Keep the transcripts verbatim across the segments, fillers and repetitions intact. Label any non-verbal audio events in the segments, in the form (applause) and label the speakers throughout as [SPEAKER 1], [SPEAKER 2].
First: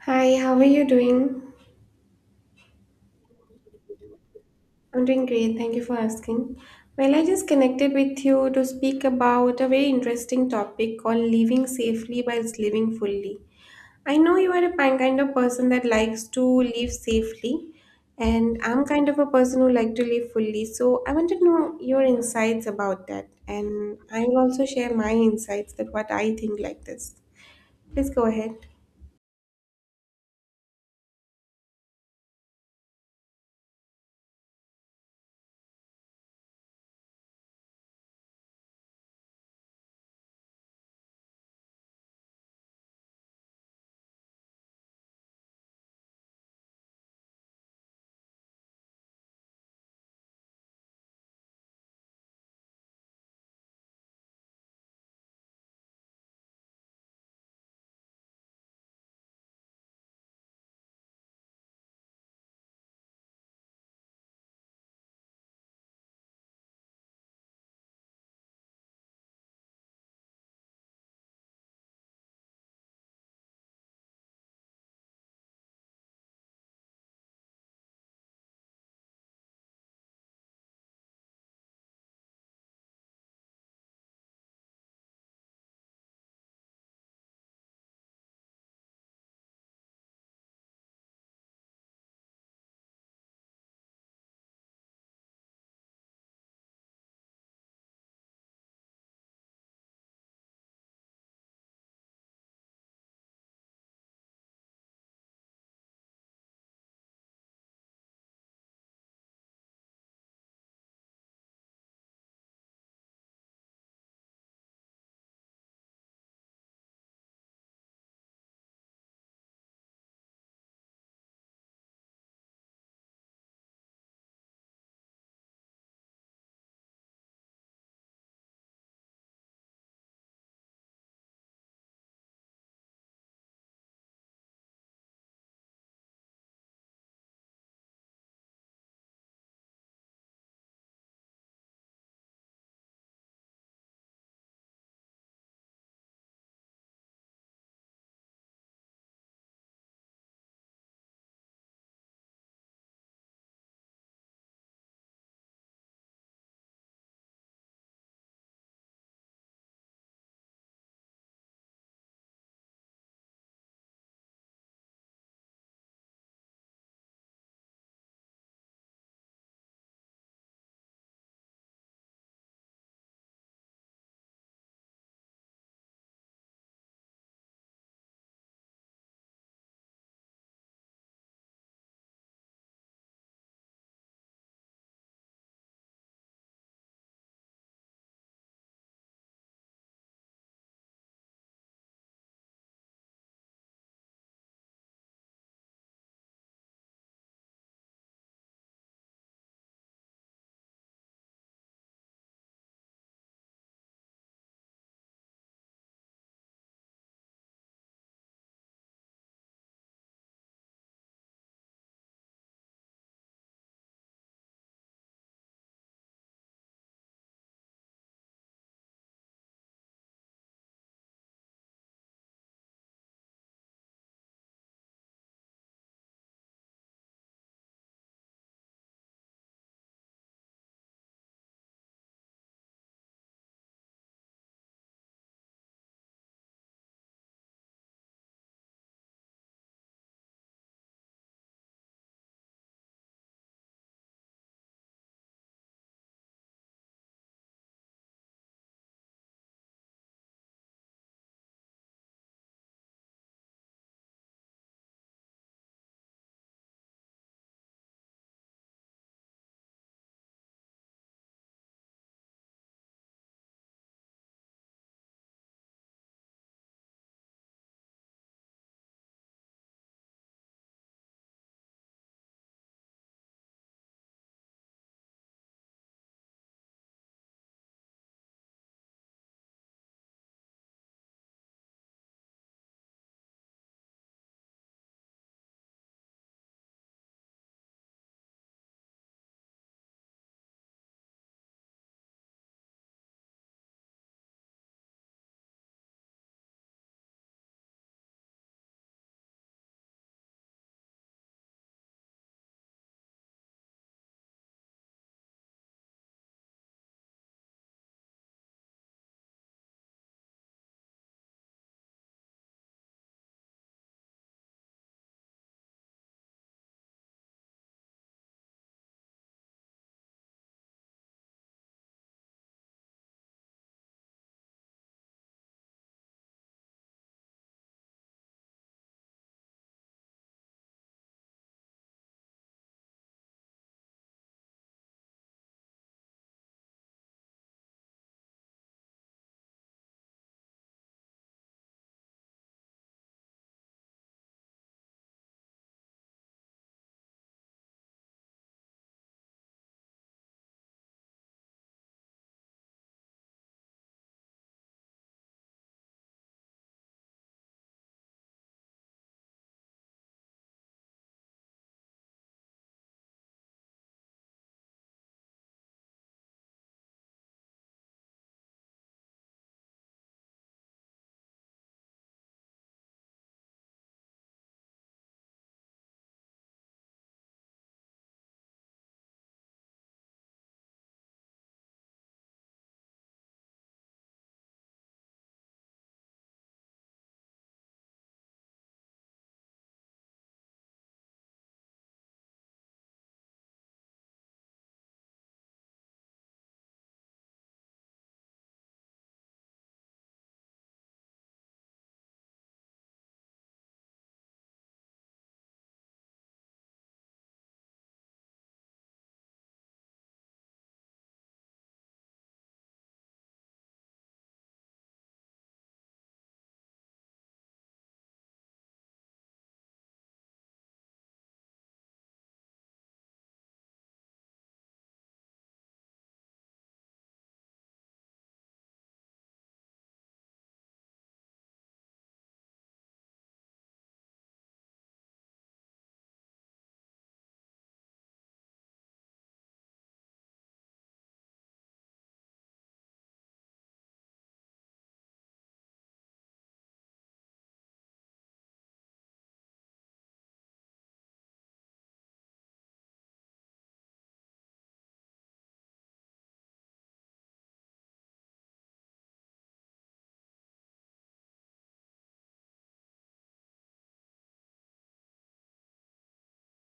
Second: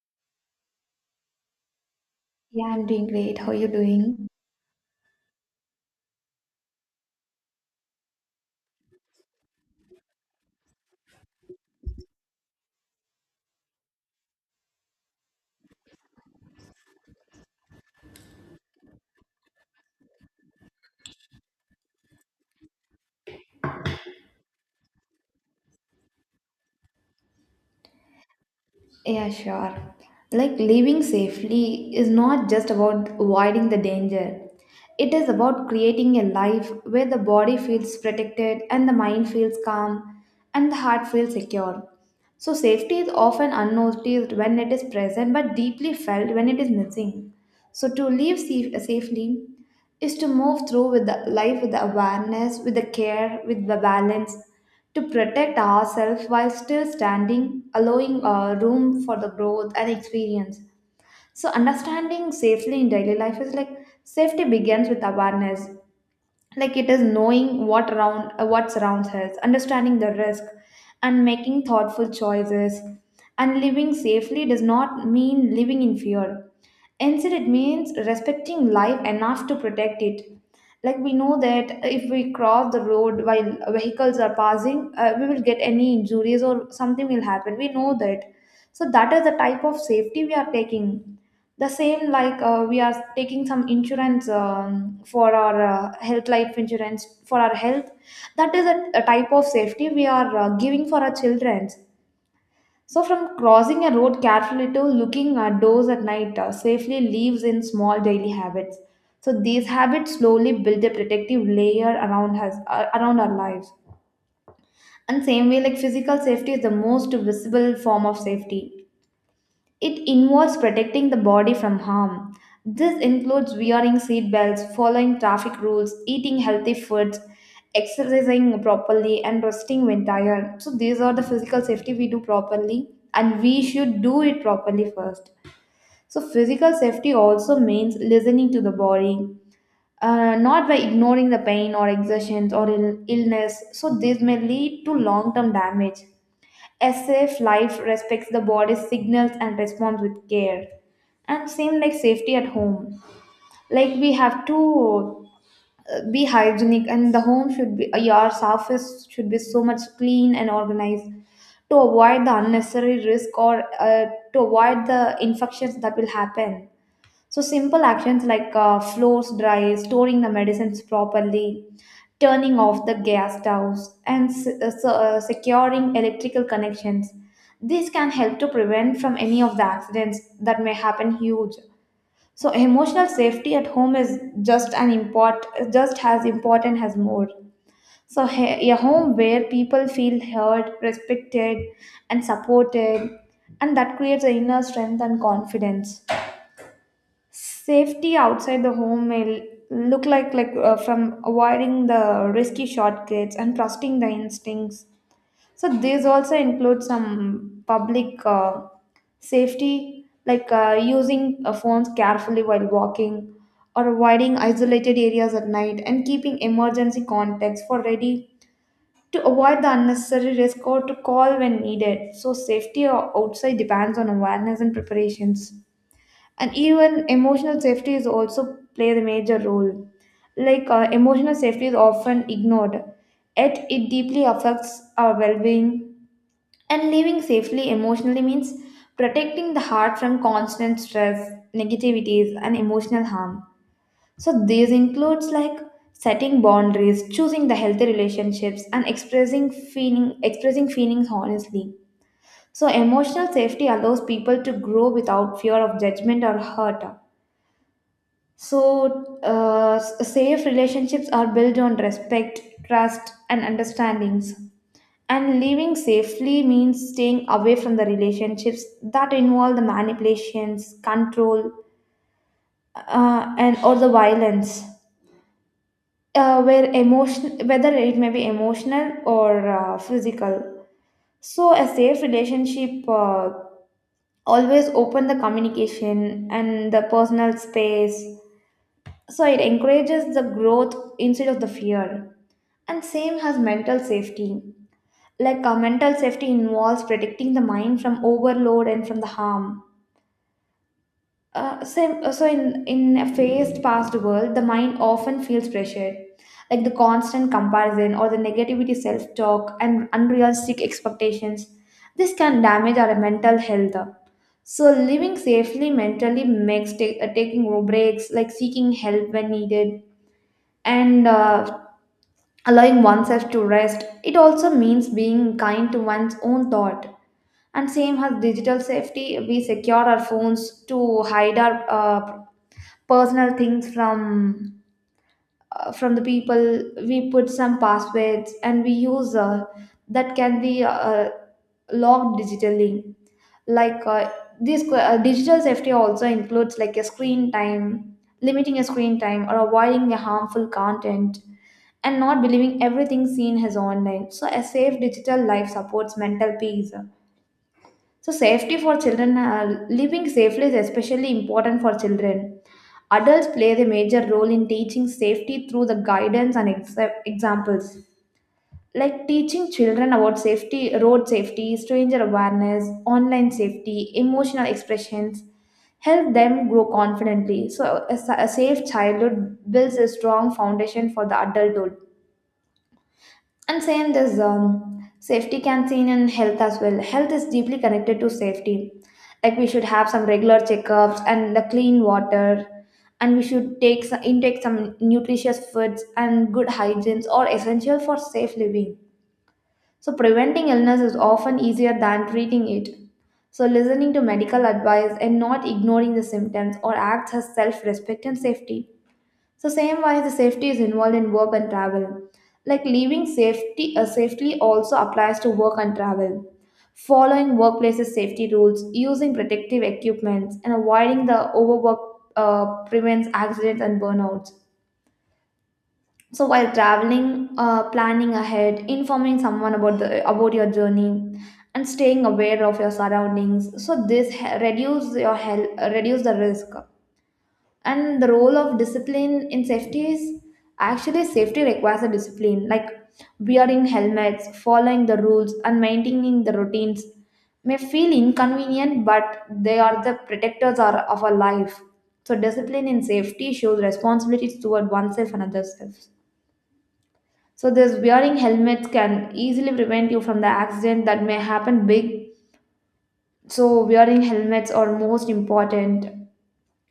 [SPEAKER 1] Hi, how are you doing?
[SPEAKER 2] Yeah, I'm doing great. How are you doing?
[SPEAKER 1] I'm doing great. Thank you for asking. Well, I just connected with you to speak about a very interesting topic called living safely while living fully. I know you are a pi- kind of person that likes to live safely, and I'm kind of a person who like to live fully. So I want to know your insights about that, and I will also share my insights that what I think like this. Please go ahead.
[SPEAKER 2] Yeah, sure. Like living safely is not just about avoiding the danger. It is about creating a life where the body feels protected and the mind feels calm, and the heart feels secure. So safety is often unnoticed when it is present but deeply felt when it is missing. So to live safe- safely is to move through with the life with the awareness, with the care, with the balance, to protect ourselves while still standing, allowing uh, room for the growth and experience. So understanding safely in daily life is like, safety begins with awareness. Like it is knowing what around, uh, what surrounds us, understanding the risk and making thoughtful choices. And living safely does not mean living in fear. Instead, it means respecting life enough to protect it. Like, we know that if we cross the road while vehicles are passing, uh, we will get any injuries or something will happen, we know that. So that is the type of safety we are taking. The same like, uh, we are taking some insurance, um, for our, uh, health, life insurance for our health. That is a, a type of safety we are, uh, giving for our children. So from crossing a road carefully to looking at doors at night, uh, safely leaves in small daily habits. So these habits slowly build a protective layer around us, uh, around our lives. And same way, like, physical safety is the most visible form of safety. It involves protecting the body from harm. This includes wearing seat belts, following traffic rules, eating healthy foods, exercising properly, and resting when tired. So, these are the physical safety we do properly, and we should do it properly first. So, physical safety also means listening to the body, uh, not by ignoring the pain or exertions or Ill- illness. So, this may lead to long term damage, as if life respects the body's signals and responds with care. And same like safety at home. Like, we have to, uh, be hygienic, and the home should be, uh, your surface should be so much clean and organized to avoid the unnecessary risk, or uh, to avoid the infections that will happen. So simple actions like, uh, floors dry, storing the medicines properly, turning off the gas stoves, and se- uh, se- uh, securing electrical connections. These can help to prevent from any of the accidents that may happen huge. So emotional safety at home is just an import, just as important as more. So he- a home where people feel heard, respected, and supported, and that creates an inner strength and confidence. Safety outside the home may look like, like uh, from avoiding the risky shortcuts and trusting the instincts. So these also include some public, uh, safety, like, uh, using, uh, phones carefully while walking, or avoiding isolated areas at night, and keeping emergency contacts for ready to avoid the unnecessary risk or to call when needed. So safety o- outside depends on awareness and preparations. And even emotional safety is also play the major role. Like, uh, emotional safety is often ignored, yet it deeply affects our well-being. And living safely emotionally means protecting the heart from constant stress, negativities, and emotional harm. So these includes like setting boundaries, choosing the healthy relationships, and expressing feeling expressing feelings honestly. So emotional safety allows people to grow without fear of judgment or hurt. So, uh, s- safe relationships are built on respect, trust, and understandings. And living safely means staying away from the relationships that involve the manipulations, control, uh, and or the violence, uh, where emotion, whether it may be emotional or uh, physical. So, a safe relationship, uh, always open the communication and the personal space. So it encourages the growth instead of the fear. And same has mental safety. Like, uh, mental safety involves protecting the mind from overload and from the harm. Uh, same, uh, so in, in a fast past world, the mind often feels pressured, like the constant comparison or the negativity self-talk and unrealistic expectations. This can damage our mental health. So living safely mentally makes ta- uh, taking breaks, like seeking help when needed, and uh, allowing oneself to rest. It also means being kind to one's own thought. And same as digital safety, we secure our phones to hide our, uh, personal things from, uh, from the people. We put some passwords and we use, uh, that can be, uh, logged digitally. Like, uh, this que- uh, digital safety also includes like a screen time, limiting a screen time or avoiding a harmful content, and not believing everything seen as online. So, a safe digital life supports mental peace. So, safety for children, uh, living safely is especially important for children. Adults play a major role in teaching safety through the guidance and ex- examples. Like teaching children about safety, road safety, stranger awareness, online safety, emotional expressions, help them grow confidently. So, a, sa- a safe childhood builds a strong foundation for the adulthood. And same there's, um, safety canteen and health as well. Health is deeply connected to safety. Like, we should have some regular checkups and the clean water, and we should take some, intake some nutritious foods, and good hygienes are essential for safe living. So preventing illness is often easier than treating it. So listening to medical advice and not ignoring the symptoms or acts as self-respect and safety. So same wise, the safety is involved in work and travel. Like leaving safety, uh, safely also applies to work and travel. Following workplaces safety rules, using protective equipments, and avoiding the overwork, uh, prevents accidents and burnouts. So while traveling, uh, planning ahead, informing someone about the about your journey, and staying aware of your surroundings. So this he- reduce your health, reduce the risk. And the role of discipline in safety is, actually safety requires a discipline, like wearing helmets, following the rules, and maintaining the routines, may feel inconvenient, but they are the protectors are, of our life. So discipline in safety shows responsibilities toward oneself and others. So this wearing helmets can easily prevent you from the accident that may happen big. So wearing helmets are most important.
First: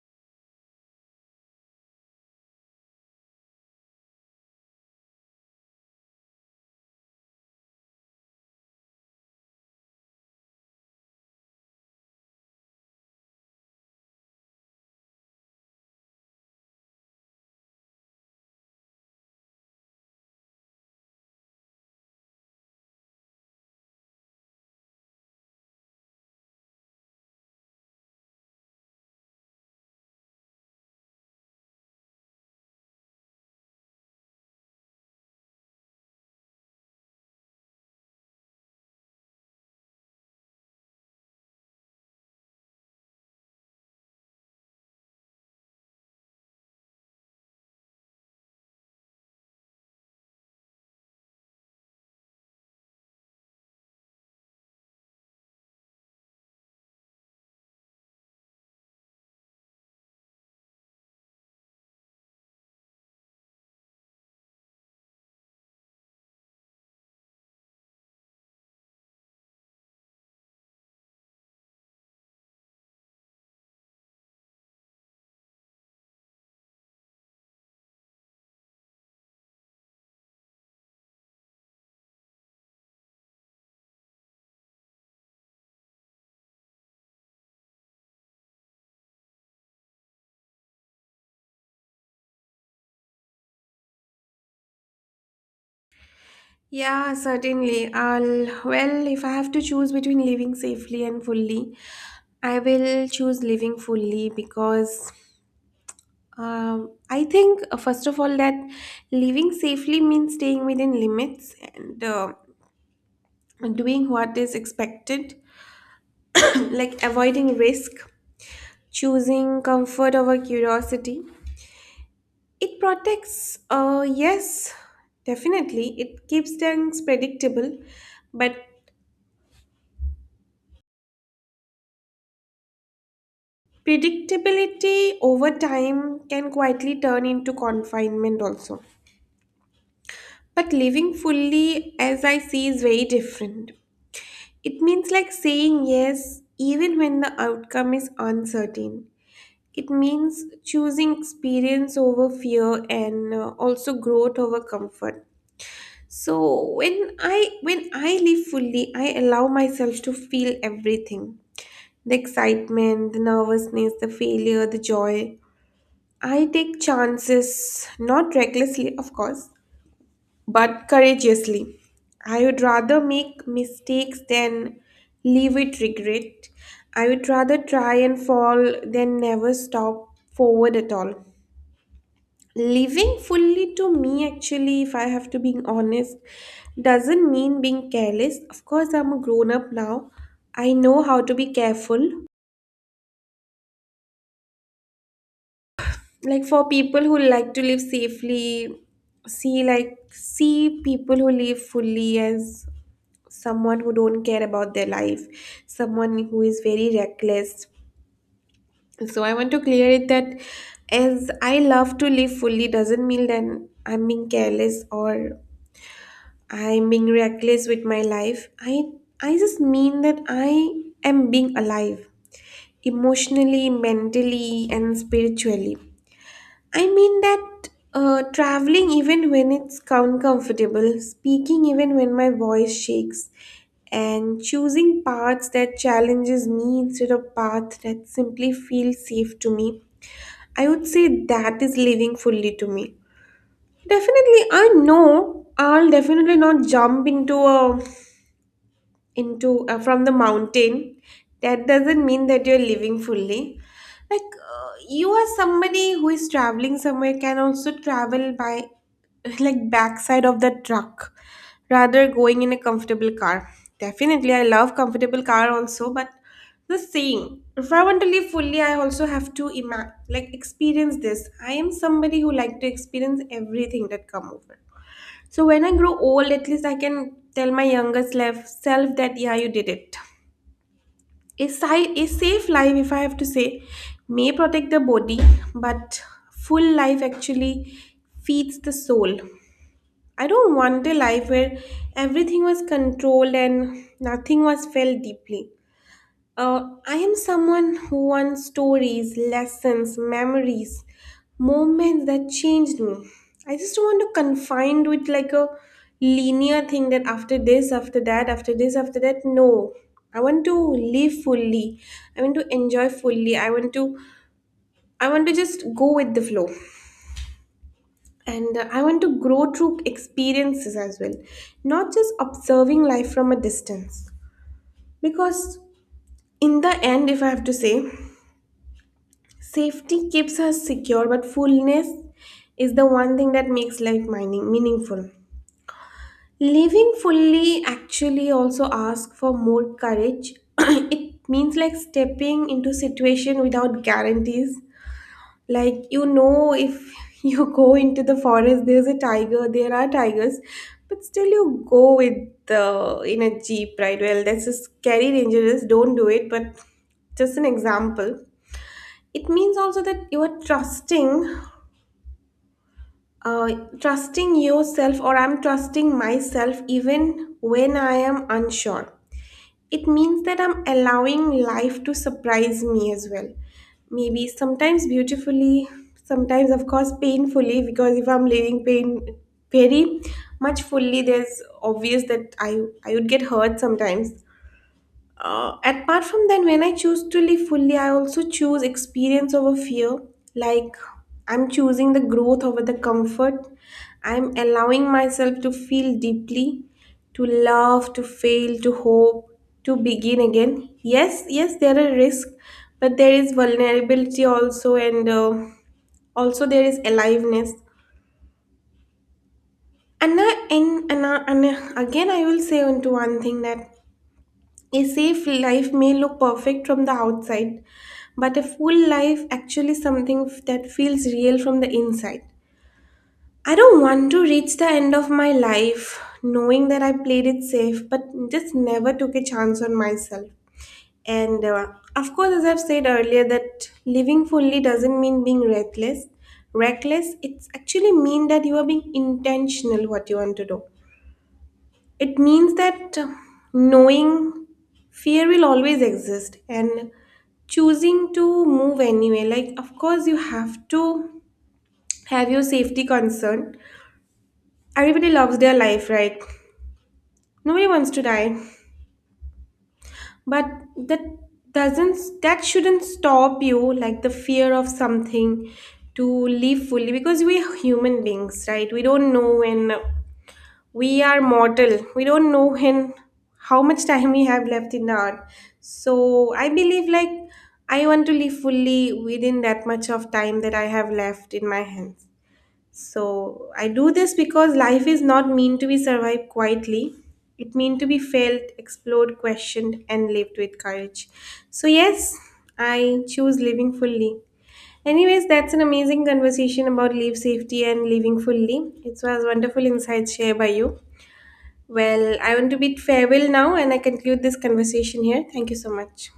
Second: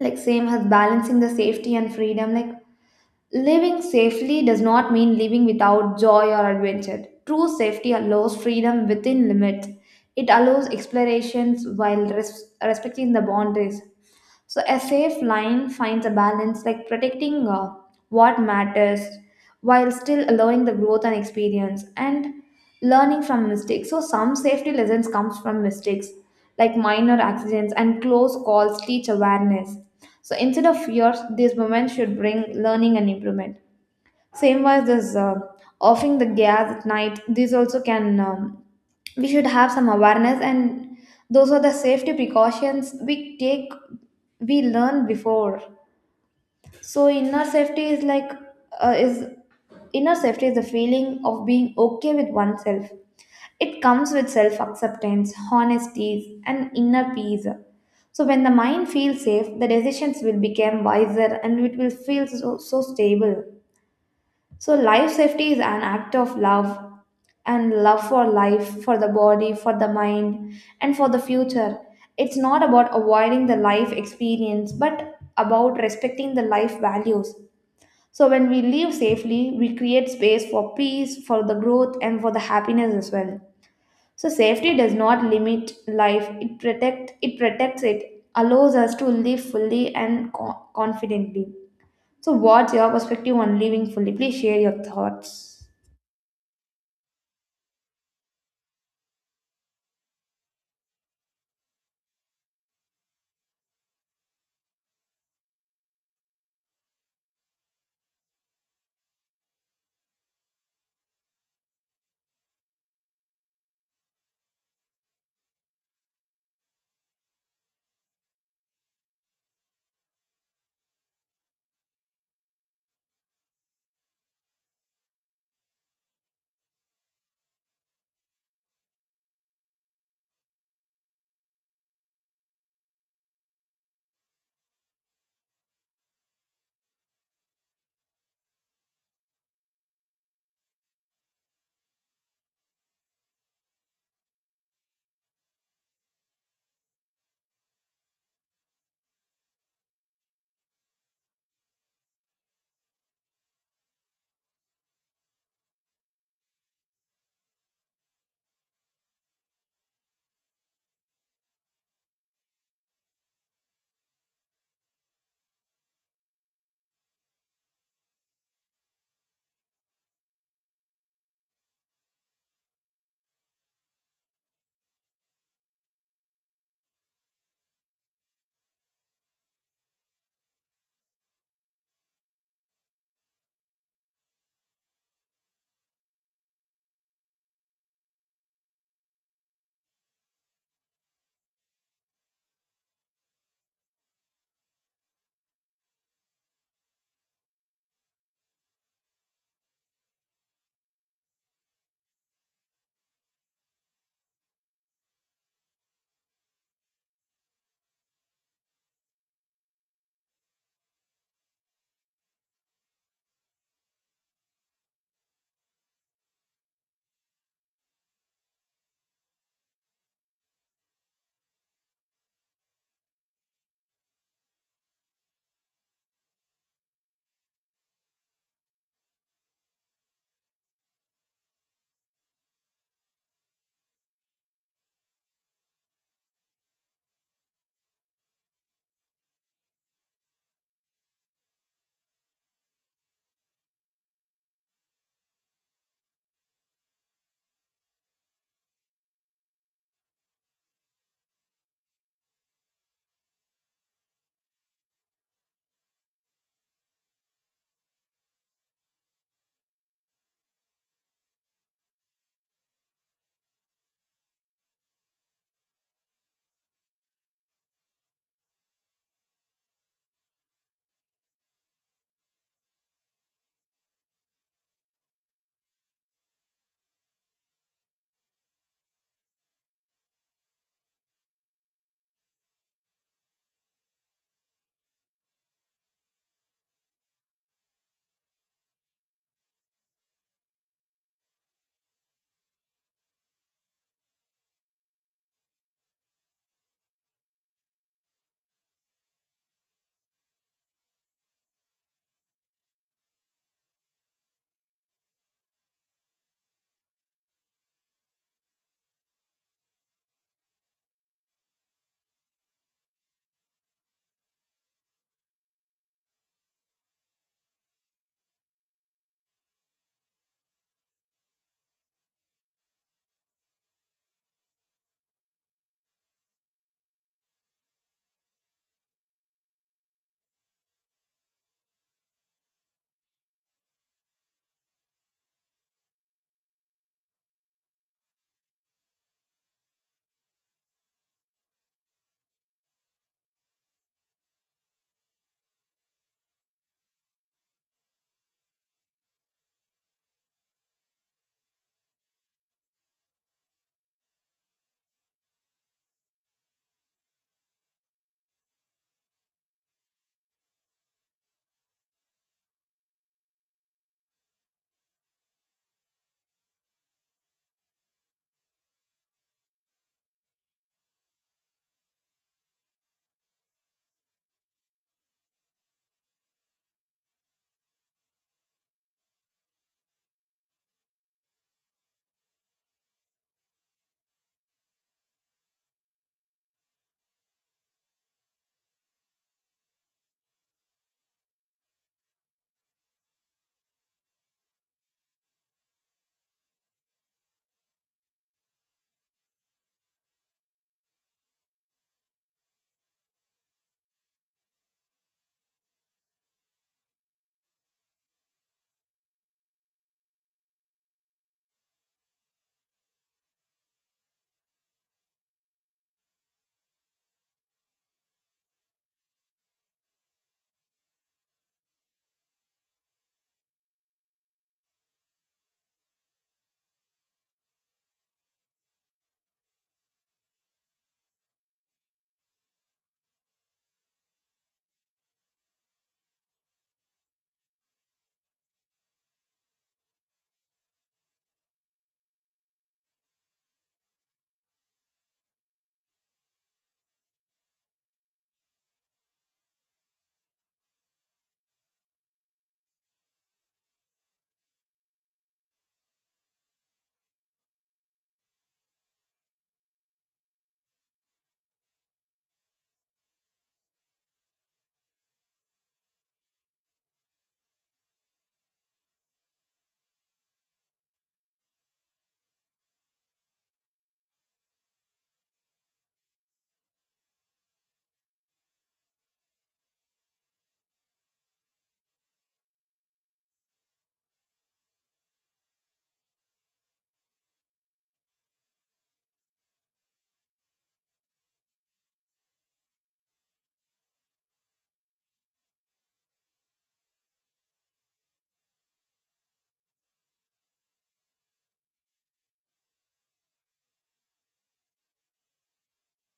[SPEAKER 2] Like same as balancing the safety and freedom, like living safely does not mean living without joy or adventure. True safety allows freedom within limits. It allows explorations while res- respecting the boundaries. So a safe line finds a balance, like protecting, uh, what matters, while still allowing the growth and experience and learning from mistakes. So some safety lessons comes from mistakes, like minor accidents and close calls teach awareness. So instead of fears, these moments should bring learning and improvement. Same was this, uh, offing the gas at night. These also can, um, we should have some awareness, and those are the safety precautions we take. We learn before. So inner safety is like, uh, is inner safety is the feeling of being okay with oneself. It comes with self acceptance, honesty, and inner peace. So, when the mind feels safe, the decisions will become wiser and it will feel so, so stable. So, life safety is an act of love, and love for life, for the body, for the mind, and for the future. It's not about avoiding the life experience, but about respecting the life values. So, when we live safely, we create space for peace, for the growth, and for the happiness as well. So, safety does not limit life, it, protect, it protects it, allows us to live fully and co- confidently. So, what's your perspective on living fully? Please share your thoughts.
[SPEAKER 1] Yeah, certainly. I'll, well, if I have to choose between living safely and fully, I will choose living fully because um, I think, uh, first of all, that living safely means staying within limits and uh, doing what is expected, (clears throat) like avoiding risk, choosing comfort over curiosity. It protects, uh, yes, definitely. It keeps things predictable, but predictability over time can quietly turn into confinement also. But living fully, as I see, is very different. It means like saying yes even when the outcome is uncertain. It means choosing experience over fear and uh, also growth over comfort. So when I when I live fully, I allow myself to feel everything. The excitement, the nervousness, the failure, the joy. I take chances, not recklessly, of course, but courageously. I would rather make mistakes than live with regret. I would rather try and fall than never stop forward at all. Living fully to me, actually, if I have to be honest, doesn't mean being careless. Of course, I'm a grown up now. I know how to be careful, like for people who like to live safely, see, like see people who live fully as someone who don't care about their life, someone who is very reckless. So I want to clear it that as I love to live fully doesn't mean that I'm being careless or I'm being reckless with my life. I i just mean that I am being alive emotionally, mentally, and spiritually. I mean that uh, traveling, even when it's uncomfortable, speaking, even when my voice shakes, and choosing paths that challenges me instead of paths that simply feel safe to me, I would say that is living fully to me. Definitely, I know I'll definitely not jump into a into uh, from the mountain. That doesn't mean that you're living fully. Like uh, you are somebody who is traveling somewhere can also travel by (laughs) like backside of the truck rather going in a comfortable car. Definitely I love comfortable car also, but the same, if I want to live fully, I also have to ima- like experience this. I am somebody who like to experience everything that come over. So when I grow old, at least I can tell my younger self, self that yeah, you did it. A, si- a safe life, if I have to say, may protect the body, but full life actually feeds the soul. I don't want a life where everything was controlled and nothing was felt deeply. Uh, I am someone who wants stories, lessons, memories, moments that changed me. I just don't want to confined with like a linear thing that after this, after that, after this, after that. No, I want to live fully. I want to enjoy fully. I want to, I want to just go with the flow. And uh, I want to grow through experiences as well, not just observing life from a distance. Because in the end, if I have to say, safety keeps us secure, but fullness is the one thing that makes life mining meaningful. Living fully actually also asks for more courage. (coughs) (clears throat) It means like stepping into situation without guarantees. Like you know, if (laughs) you go into the forest, there's a tiger. There are tigers, but still you go with the in a jeep, right? Well, that's a scary, dangerous. Don't do it. But just an example. It means also that you are trusting uh, trusting yourself, or I'm trusting myself even when I am unsure. It means that I'm allowing life to surprise me as well, maybe sometimes beautifully, sometimes of course painfully, because if I'm living pain very much fully, there's obvious that i i would get hurt sometimes. Uh, apart from that, when I choose to live fully, I also choose experience over fear. Like, I'm choosing the growth over the comfort. I'm allowing myself to feel deeply, to love, to fail, to hope, to begin again. Yes, yes, there are risks, but there is vulnerability also, and uh, also there is aliveness. And, I, and, and, I- and I- again, I will say onto one thing that a safe life may look perfect from the outside, but a full life actually something that feels real from the inside. I don't want to reach the end of my life knowing that I played it safe, but just never took a chance on myself. And uh, of course, as I've said earlier, that living fully doesn't mean being reckless. Reckless, it's actually mean that you are being intentional what you want to do. It means that knowing fear will always exist and choosing to move anyway. Like, of course, you have to have your safety concern. Everybody loves their life, right? Nobody wants to die. But that doesn't, that shouldn't stop you, like the fear of something, to live fully, because we're human beings, right? We don't know when we are mortal. We don't know when, how much time we have left in the earth. So I believe like I want to live fully within that much of time that I have left in my hands. So I do this because life is not meant to be survived quietly. It meant to be felt, explored, questioned, and lived with courage. So yes, I choose living fully. Anyways, that's an amazing conversation about life safety and living fully. It was wonderful insights shared by you. Well, I want to bid farewell now and I conclude this conversation here. Thank you so much.